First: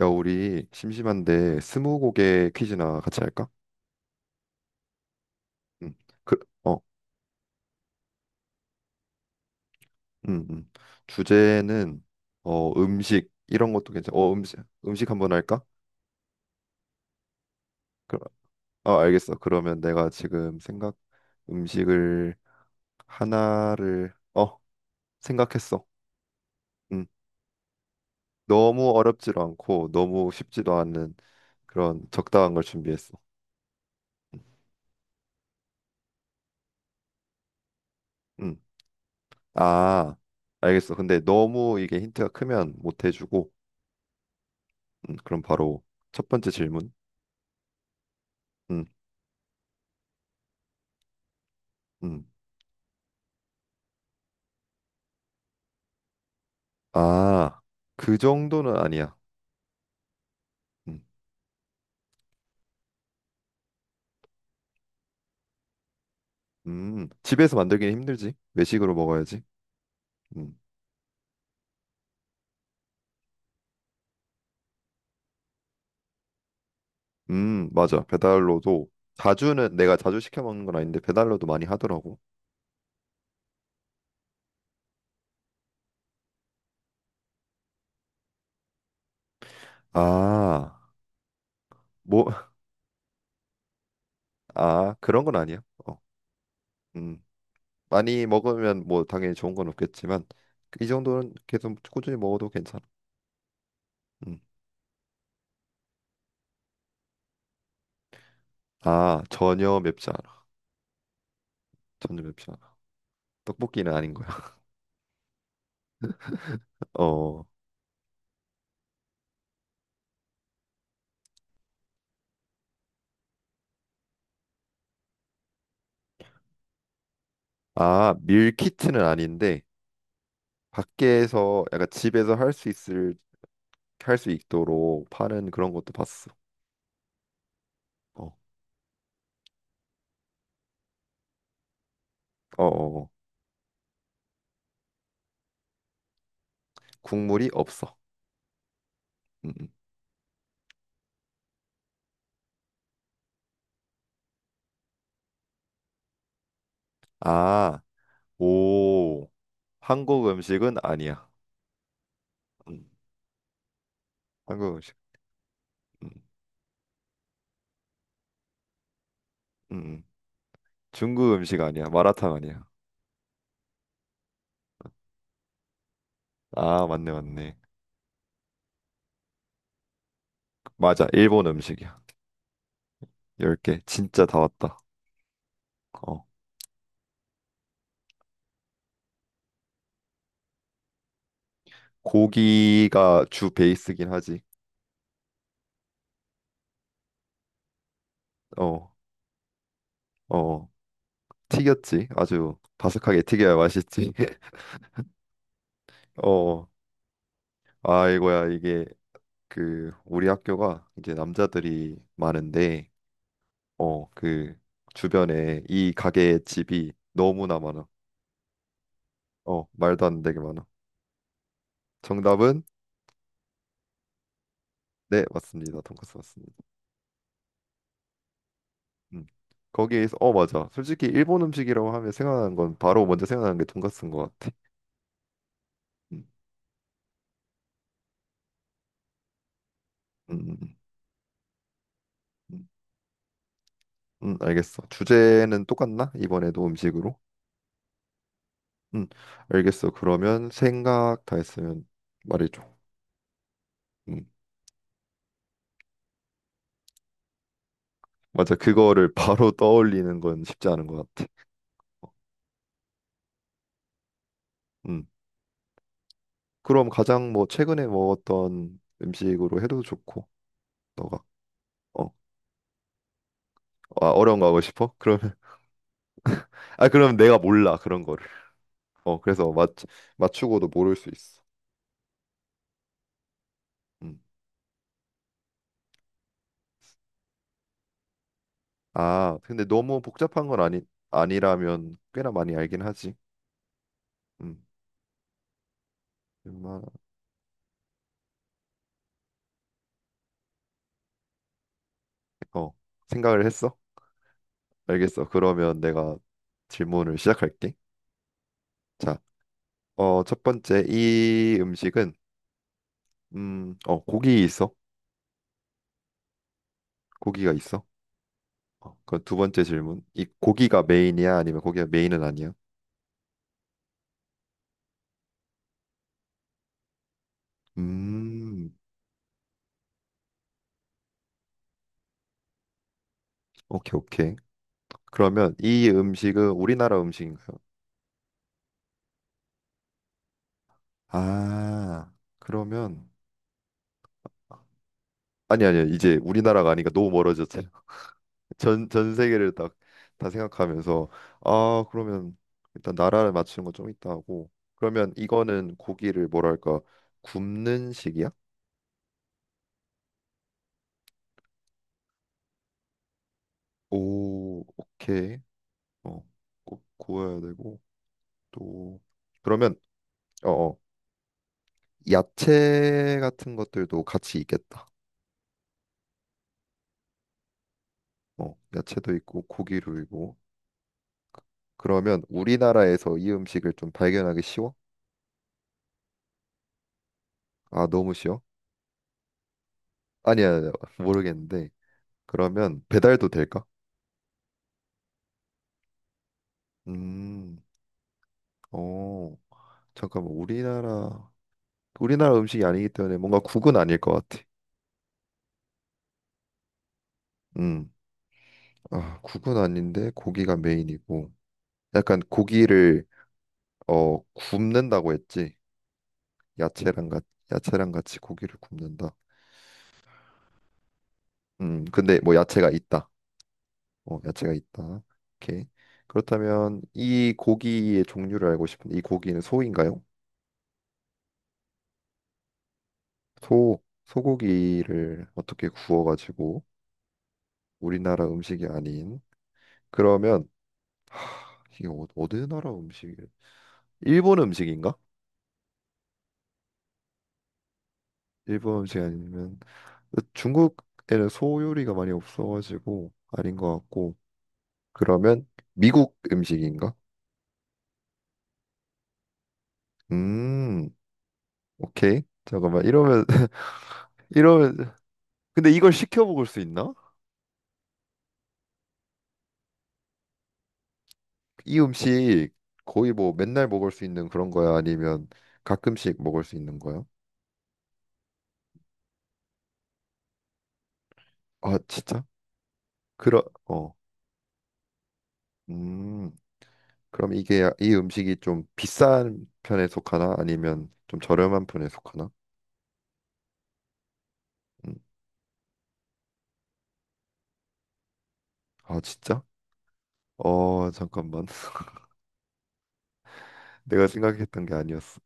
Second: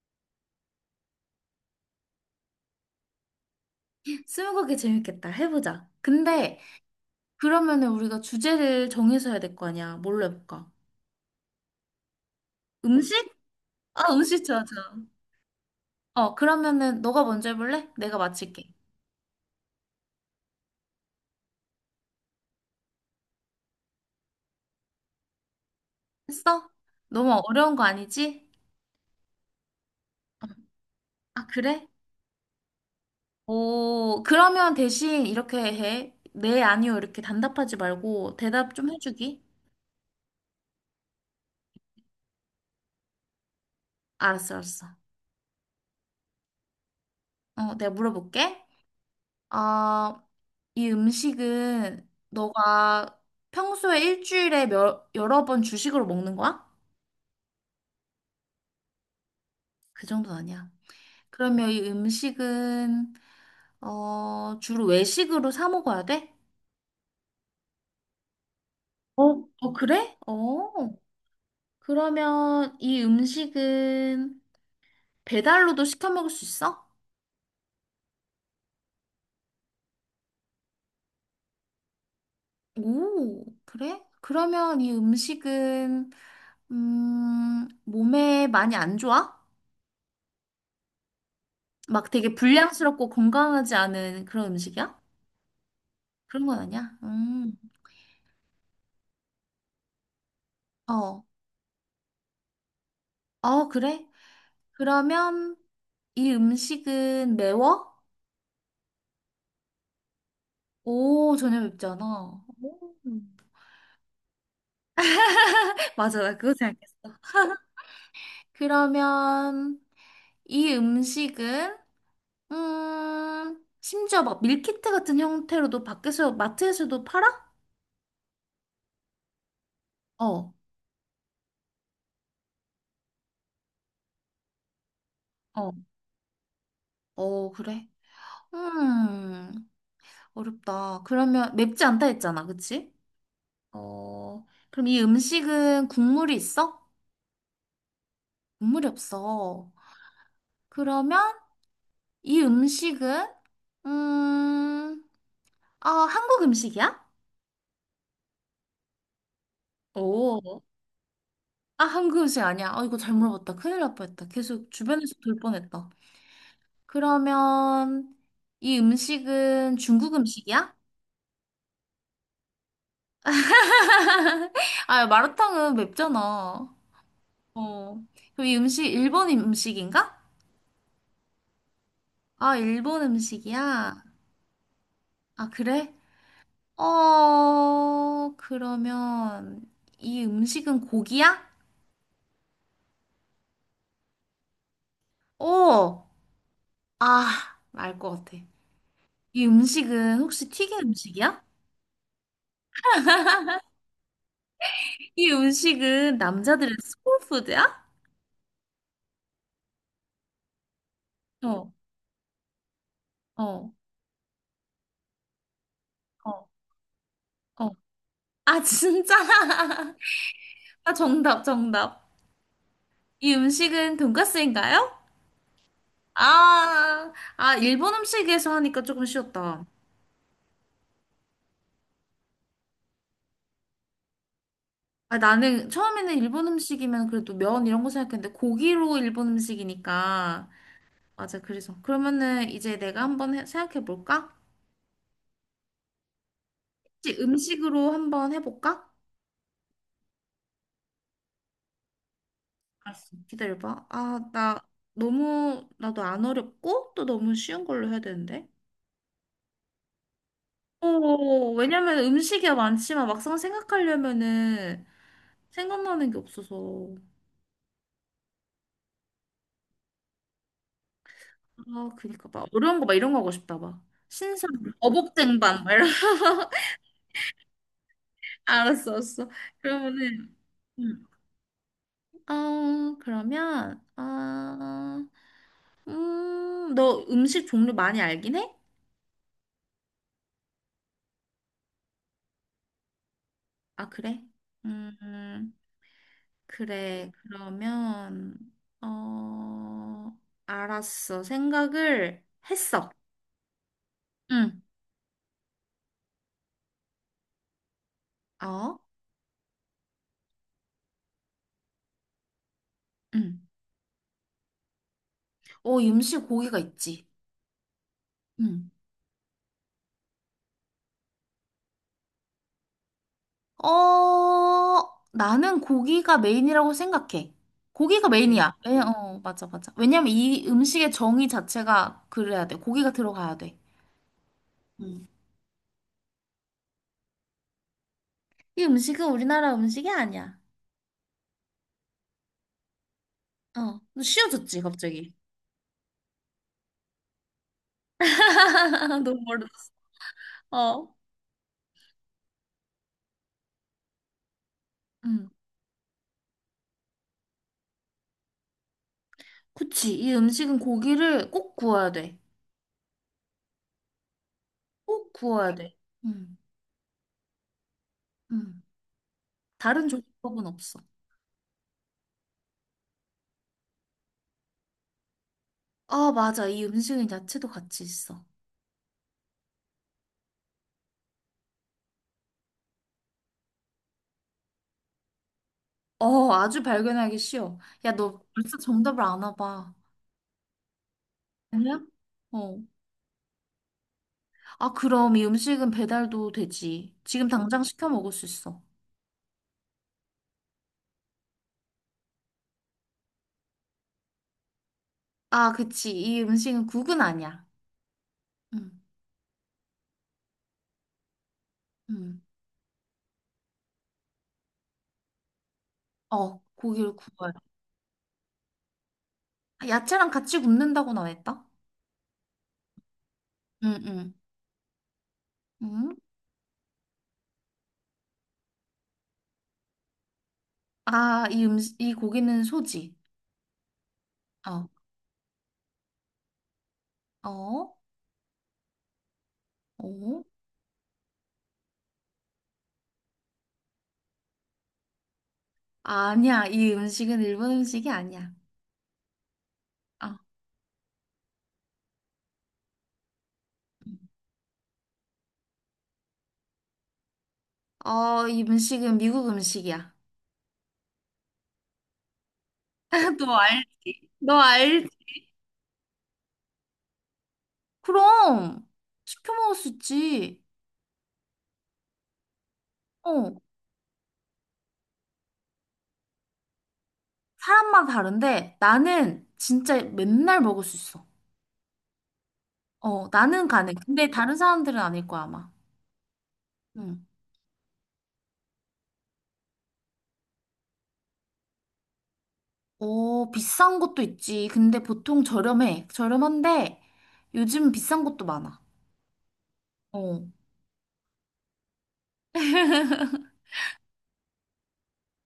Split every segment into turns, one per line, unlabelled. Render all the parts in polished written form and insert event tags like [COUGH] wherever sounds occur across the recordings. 야, 우리 심심한데 스무고개 퀴즈나 같이 할까?
스무고개 재밌겠다. 해보자.
응. 그,
근데
어,
그러면은 우리가 주제를 정해서 해야 될 거 아니야. 뭘로
음, 음.
해볼까?
주제는 음식
음식?
이런 것도
아,
괜찮아. 어
음식
음식
좋아, 좋아.
음식 한번 할까?
그러면은 너가 먼저 해볼래? 내가
그,
맞힐게.
아 알겠어. 그러면 내가 지금 생각 음식을 하나를 생각했어.
했어?
음.
너무 어려운 거 아니지?
너무 어렵지도 않고 너무
어.
쉽지도 않은
아, 그래?
그런 적당한 걸 준비했어.
오, 그러면 대신 이렇게 해. 네, 아니요. 이렇게 단답하지 말고
음.
대답 좀 해주기.
아, 알겠어. 근데 너무 이게 힌트가 크면 못 해주고,
알았어, 알았어.
그럼 바로 첫 번째 질문.
내가 물어볼게.
음,
어, 이 음식은
음.
너가 평소에 일주일에 몇, 여러 번 주식으로 먹는 거야?
아, 그 정도는 아니야.
그 정도는 아니야.
음,
그러면 이 음식은 주로 외식으로 사 먹어야 돼?
집에서 만들기는 힘들지. 외식으로
어,
먹어야지.
어, 그래?
음,
어. 그러면 이 음식은 배달로도 시켜 먹을 수 있어?
맞아. 배달로도 자주는 내가 자주 시켜 먹는 건 아닌데 배달로도 많이 하더라고.
오, 그래? 그러면 이 음식은 몸에 많이 안 좋아?
아,
막
뭐,
되게
[LAUGHS]
불량스럽고 건강하지 않은 그런
아,
음식이야?
그런 건 아니야. 어,
그런 건 아니야?
음, 많이 먹으면 뭐 당연히 좋은 건 없겠지만 이
어.
정도는 계속 꾸준히 먹어도 괜찮아.
어, 그래?
음.
그러면 이 음식은 매워?
아, 전혀 맵지 않아.
오, 전혀 맵지
전혀
않아.
맵지 않아.
오.
떡볶이는 아닌 거야.
[LAUGHS] 맞아, 나 그거 생각했어.
[LAUGHS] 어,
그러면 이 음식은, 심지어 막 밀키트 같은 형태로도 밖에서, 마트에서도 팔아?
아, 밀키트는 아닌데.
어,
밖에서 약간 집에서 할 수 있도록 파는 그런
어,
것도 봤어.
어, 그래.
어,
음, 어렵다. 그러면 맵지 않다 했잖아,
어,
그치?
어. 어.
어, 그럼 이 음식은 국물이 있어?
국물이 없어.
국물이
음, 음.
없어. 그러면 이 음식은 음, 아, 한국 음식이야?
아, 오, 한국
오.
음식은 아니야.
아, 한국 음식 아니야.
음,
아, 이거 잘 물어봤다. 큰일 날 뻔했다. 계속
한국 음식.
주변에서 돌 뻔했다.
음,
그러면 이
음,
음식은
음.
중국 음식이야?
중국 음식 아니야. 마라탕 아니야.
아, 마라탕은 맵잖아.
아, 맞네, 맞네.
어. 그럼 이 음식 일본 음식인가?
맞아, 일본 음식이야.
아, 일본
10개
음식이야.
진짜 다 왔다.
아, 그래?
어,
그러면 이 음식은 고기야?
고기가 주 베이스긴 하지.
오. 아, 알 것 같아.
어,
이 음식은 혹시
어,
튀긴 음식이야?
튀겼지. 아주 바삭하게 튀겨야 맛있지. [LAUGHS]
이 음식은
어.
남자들의 소울푸드야?
아이고야 이게 우리 학교가 이제
어,
남자들이 많은데
어,
어 그 주변에 이 가게의
어,
집이 너무나
어.
많아
아, 진짜? [LAUGHS]
말도 안 되게 많아
아, 정답, 정답.
정답은
이 음식은 돈까스인가요?
네 맞습니다 돈까스 맞습니다
아, 아, 일본 음식에서 하니까 조금
음
쉬웠다.
거기에서 맞아 솔직히 일본 음식이라고 하면 생각나는 건 바로 먼저 생각나는 게 돈까스인 것 같아
아, 나는 처음에는
음,
일본 음식이면 그래도 면 이런 거 생각했는데 고기로 일본
음, 음,
음식이니까.
음,
맞아, 그래서. 그러면은
음,
이제 내가 한번 생각해 볼까?
알겠어 주제는 똑같나 이번에도 음식으로
혹시 음식으로 한번 해볼까?
음 알겠어 그러면 생각 다 했으면 말해줘
알았어. 기다려봐. 아,
음.
나 너무, 나도 안 어렵고, 또 너무 쉬운 걸로 해야 되는데.
맞아. 그거를 [LAUGHS] 바로 떠올리는 건 쉽지 않은 것 같아.
어, 왜냐면 음식이 많지만 막상 생각하려면은
음.
생각나는 게
그럼
없어서.
가장 뭐 최근에 먹었던 음식으로 해도 좋고, 너가
아,
어,
그니까 막 어려운 거 막 이런 거 하고 싶다, 막.
아, 어려운 거
신선,
하고 싶어? 그러면
어복쟁반, 막 이런. [LAUGHS]
[LAUGHS] 아 그럼 내가 몰라 그런 거를.
알았어, 알았어.
그래서 맞
그러면은,
맞추고도 모를
음.
수 있어.
어, 그러면,
음.
아, 너 음식 종류 많이 알긴 해?
아 근데 너무 복잡한 건 아니 아니라면 꽤나 많이 알긴 하지.
아, 그래?
음.
음.
웬만-
그래, 그러면, 어, 알았어. 생각을
어
했어.
생각을 했어?
응,
알겠어. 그러면 내가 질문을 시작할게.
어,
자, 첫 번째 이 음식은
응.
고기 있어?
어, 임시 고기가 있지.
고기가 있어?
응.
그럼 두 번째 질문. 이 고기가 메인이야? 아니면 고기가 메인은 아니야?
어, 나는 고기가 메인이라고 생각해. 고기가 그래. 메인이야.
음,
왜, 어, 맞아, 맞아. 왜냐면 이 음식의 정의 자체가 그래야 돼. 고기가 들어가야 돼.
오케이, 오케이.
응.
그러면 이 음식은 우리나라 음식인가요?
이 음식은 우리나라 음식이 아니야.
아, 그러면
어, 너 쉬워졌지, 갑자기.
아니 아니야. 이제 우리나라가 아니니까 너무 멀어졌잖아. [LAUGHS] 전
[LAUGHS]
전
너무
세계를
멀었어.
딱 다
어.
생각하면서 아, 그러면 일단 나라를 맞추는 건 좀 있다 하고. 그러면
응.
이거는 고기를 뭐랄까 굽는 식이야?
그치. 이 음식은 고기를 꼭 구워야 돼.
오,
꼭
오케이.
구워야 돼.
어,
응,
구워야 되고
응.
또 그러면
다른 조리법은
어, 어.
없어.
야채 같은 것들도 같이 있겠다.
아, 맞아. 이 음식은 야채도 같이 있어.
어, 야채도 있고 고기도 있고. 그러면 우리나라에서 이 음식을 좀 발견하기 쉬워?
어, 아주 발견하기 쉬워.
아,
야,
너무
너
쉬워?
벌써 정답을 아나 봐.
아니야, 아니야. 모르겠는데.
아니야? 어.
그러면 배달도 될까?
아, 그럼 이 음식은 배달도 되지. 지금
음,
당장 시켜 먹을 수 있어.
어, 잠깐만. 우리나라 음식이 아니기 때문에 뭔가 국은 아닐 것 같아.
아, 그치. 이 음식은 국은 아니야.
음,
응,
아, 국은 아닌데 고기가 메인이고. 약간
응.
고기를 굽는다고 했지.
고기를
야채랑 같
구워야
야채랑 같이 고기를 굽는다.
아, 야채랑 같이 굽는다고나 했다?
근데 뭐 야채가 있다.
응, 응.
어, 야채가 있다. 오케이.
응?
그렇다면 이 고기의 종류를 알고 싶은데 이 고기는 소인가요?
아, 이 음식, 이 고기는 소지.
소,
어,
소고기를 어떻게 구워가지고
어,
우리나라 음식이 아닌
어.
그러면 이게 어느 나라 음식이? 일본 음식인가?
아니야, 이 음식은 일본 음식이 아니야.
일본 음식 아니면
어,
중국에는 소 요리가 많이 없어가지고 아닌 것 같고 그러면 미국 음식인가?
어, 이 음식은 미국 음식이야.
음, 오케이. 잠깐만
[LAUGHS]
이러면
너 알지?
[LAUGHS]
너
이러면
알지?
근데 이걸 시켜 먹을 수 있나?
그럼 시켜 먹을 수 있지.
이 음식 거의 뭐
어,
맨날 먹을 수 있는 그런 거야? 아니면 가끔씩 먹을 수 있는 거야?
사람마다 다른데 나는 진짜 맨날 먹을 수 있어.
아, 진짜?
어,
그러,
나는 가능.
어,
근데 다른 사람들은 아닐 거야, 아마.
음,
응.
그럼 이게 이 음식이 좀 비싼 편에 속하나? 아니면 좀 저렴한 편에 속하나?
어, 비싼 것도 있지. 근데
음,
보통 저렴해. 저렴한데 요즘 비싼 것도 많아.
아, 진짜?
어.
잠깐만. [LAUGHS] 내가 생각했던 게 아니었어.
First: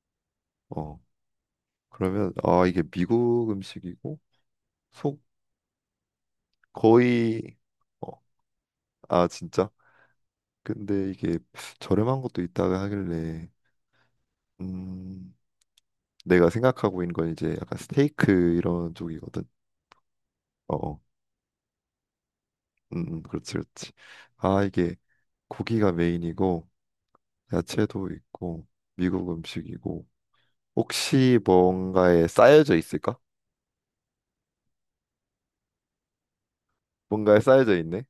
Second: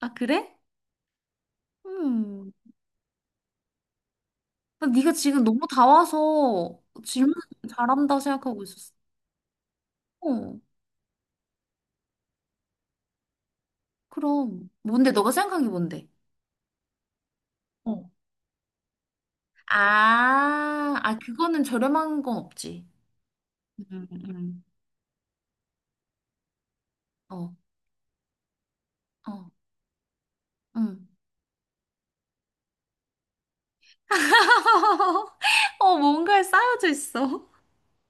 아, 그래?
어, 그러면,
음.
아, 이게 미국 음식이고,
근데 네가
속,
지금 너무 다 와서 질문
거의, 어,
잘한다 생각하고 있었어.
아, 진짜?
어,
근데 이게 저렴한 것도 있다고 하길래,
그럼. 뭔데? 너가
음,
생각한 게 뭔데?
내가 생각하고 있는 건 이제 약간
어.
스테이크 이런 쪽이거든.
아,
어, 어.
아, 그거는 저렴한 건 없지.
그렇지, 그렇지.
음,
아,
음.
이게 고기가 메인이고
어,
야채도 있고 미국
어,
음식이고
음.
혹시 뭔가에 쌓여져 있을까?
[LAUGHS] 어, 뭔가에 쌓여져
뭔가에
있어.
쌓여져 있네.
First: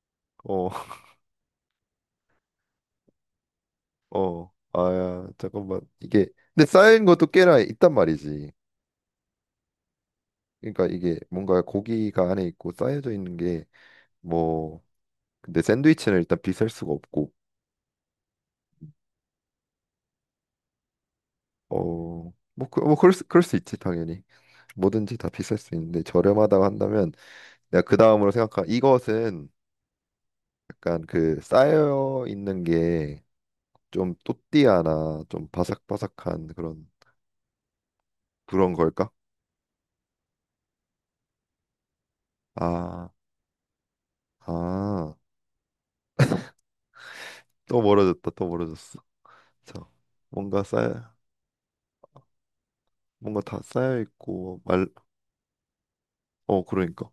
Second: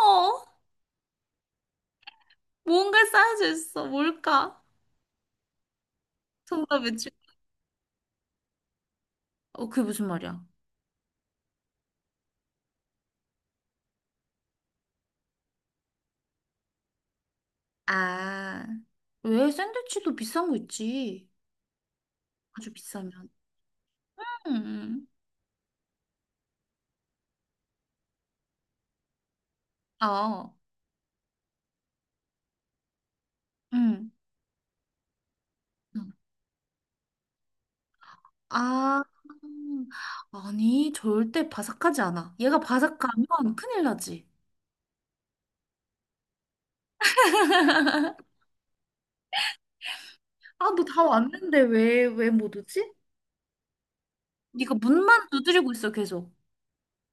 어,
어, [LAUGHS]
뭔가에 쌓여져 있어.
어.
뭘까?
아야, 잠깐만. 이게 근데
정답
쌓인
외치.
것도 꽤나 있단 말이지.
어, 그게 무슨 말이야?
그러니까 이게 뭔가 고기가 안에 있고 쌓여져 있는 게 뭐 근데 샌드위치는 일단 비쌀 수가 없고
아, 왜 샌드위치도 비싼 거 있지?
어, 뭐,
아주
뭐
비싸면.
그럴 수 있지 당연히
음,
뭐든지 다 비쌀 수 있는데 저렴하다고 한다면 내가 그 다음으로 생각한 이것은
어,
약간 그 쌓여 있는 게
음.
좀 또띠아나 좀 바삭바삭한 그런
아,
걸까?
아니, 절대 바삭하지 않아. 얘가
아,
바삭하면 큰일 나지.
아, 또 멀어졌다, 또 멀어졌어. 자, 뭔가
아, 너
쌓여,
다 왔는데 왜, 왜 못 오지?
뭔가 다 쌓여 있고
네가
말,
문만 두드리고 있어, 계속.
어, 그러니까.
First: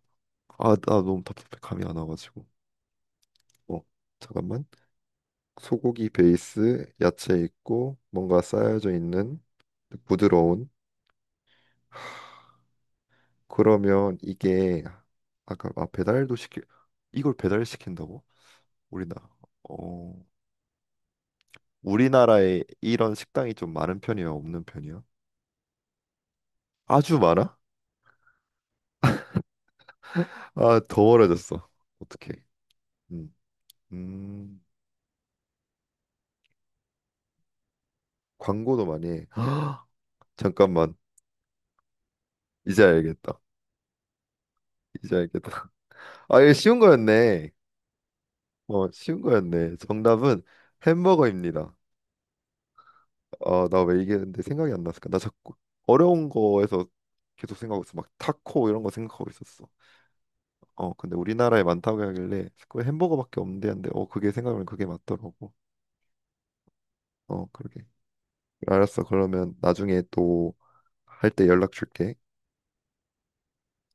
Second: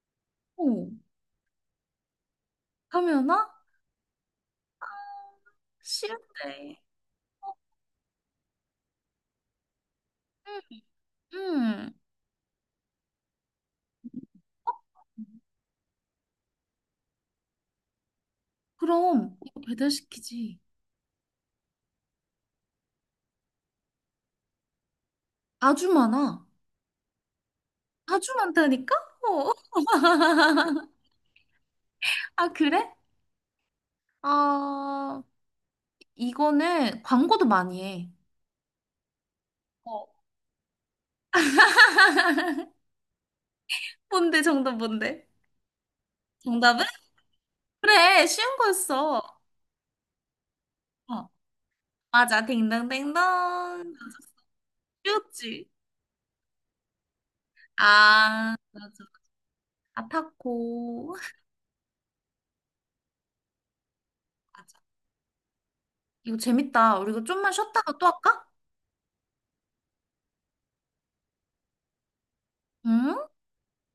어,
아, 나 너무 답답해 감이 안 와가지고.
하면아?
어, 잠깐만. 소고기
싫은데.
베이스 야채 있고 뭔가 쌓여져 있는 부드러운
응,
그러면 이게
응.
아까 아 배달도 시키 이걸 배달시킨다고? 우리나라
그럼, 이거
어
배달시키지.
우리나라에 이런 식당이 좀 많은 편이야 없는 편이야?
아주 많아.
아주 많아?
아주 많다니까? 어. [LAUGHS]
아 더 멀어졌어 어떡해
아, 그래?
음, 음
아, 이거는 광고도 많이 해.
광고도 많이 해 [GASPS]
어.
잠깐만 이제 알겠다
뭔데, 정답
이제
뭔데?
알겠다 [LAUGHS] 아 이거 쉬운
정답은?
거였네
그래, 쉬운
쉬운
거였어.
거였네 정답은
어,
햄버거입니다
맞아. 딩동댕동.
아, 나 왜
맞아.
얘기했는데 생각이 안 났을까? 나 자꾸
쉬웠지.
어려운 거에서 계속 생각하고 있어. 막
아,
타코 이런 거
맞아.
생각하고 있었어. 어, 근데
아타코.
우리나라에 많다고 하길래 자꾸 햄버거밖에 없는데 한데 그게 생각하면
맞아.
그게 맞더라고.
이거 재밌다. 우리 이거
어,
좀만
그러게.
쉬었다가 또 할까?
알았어. 그러면 나중에 또 할 때 연락 줄게.
응?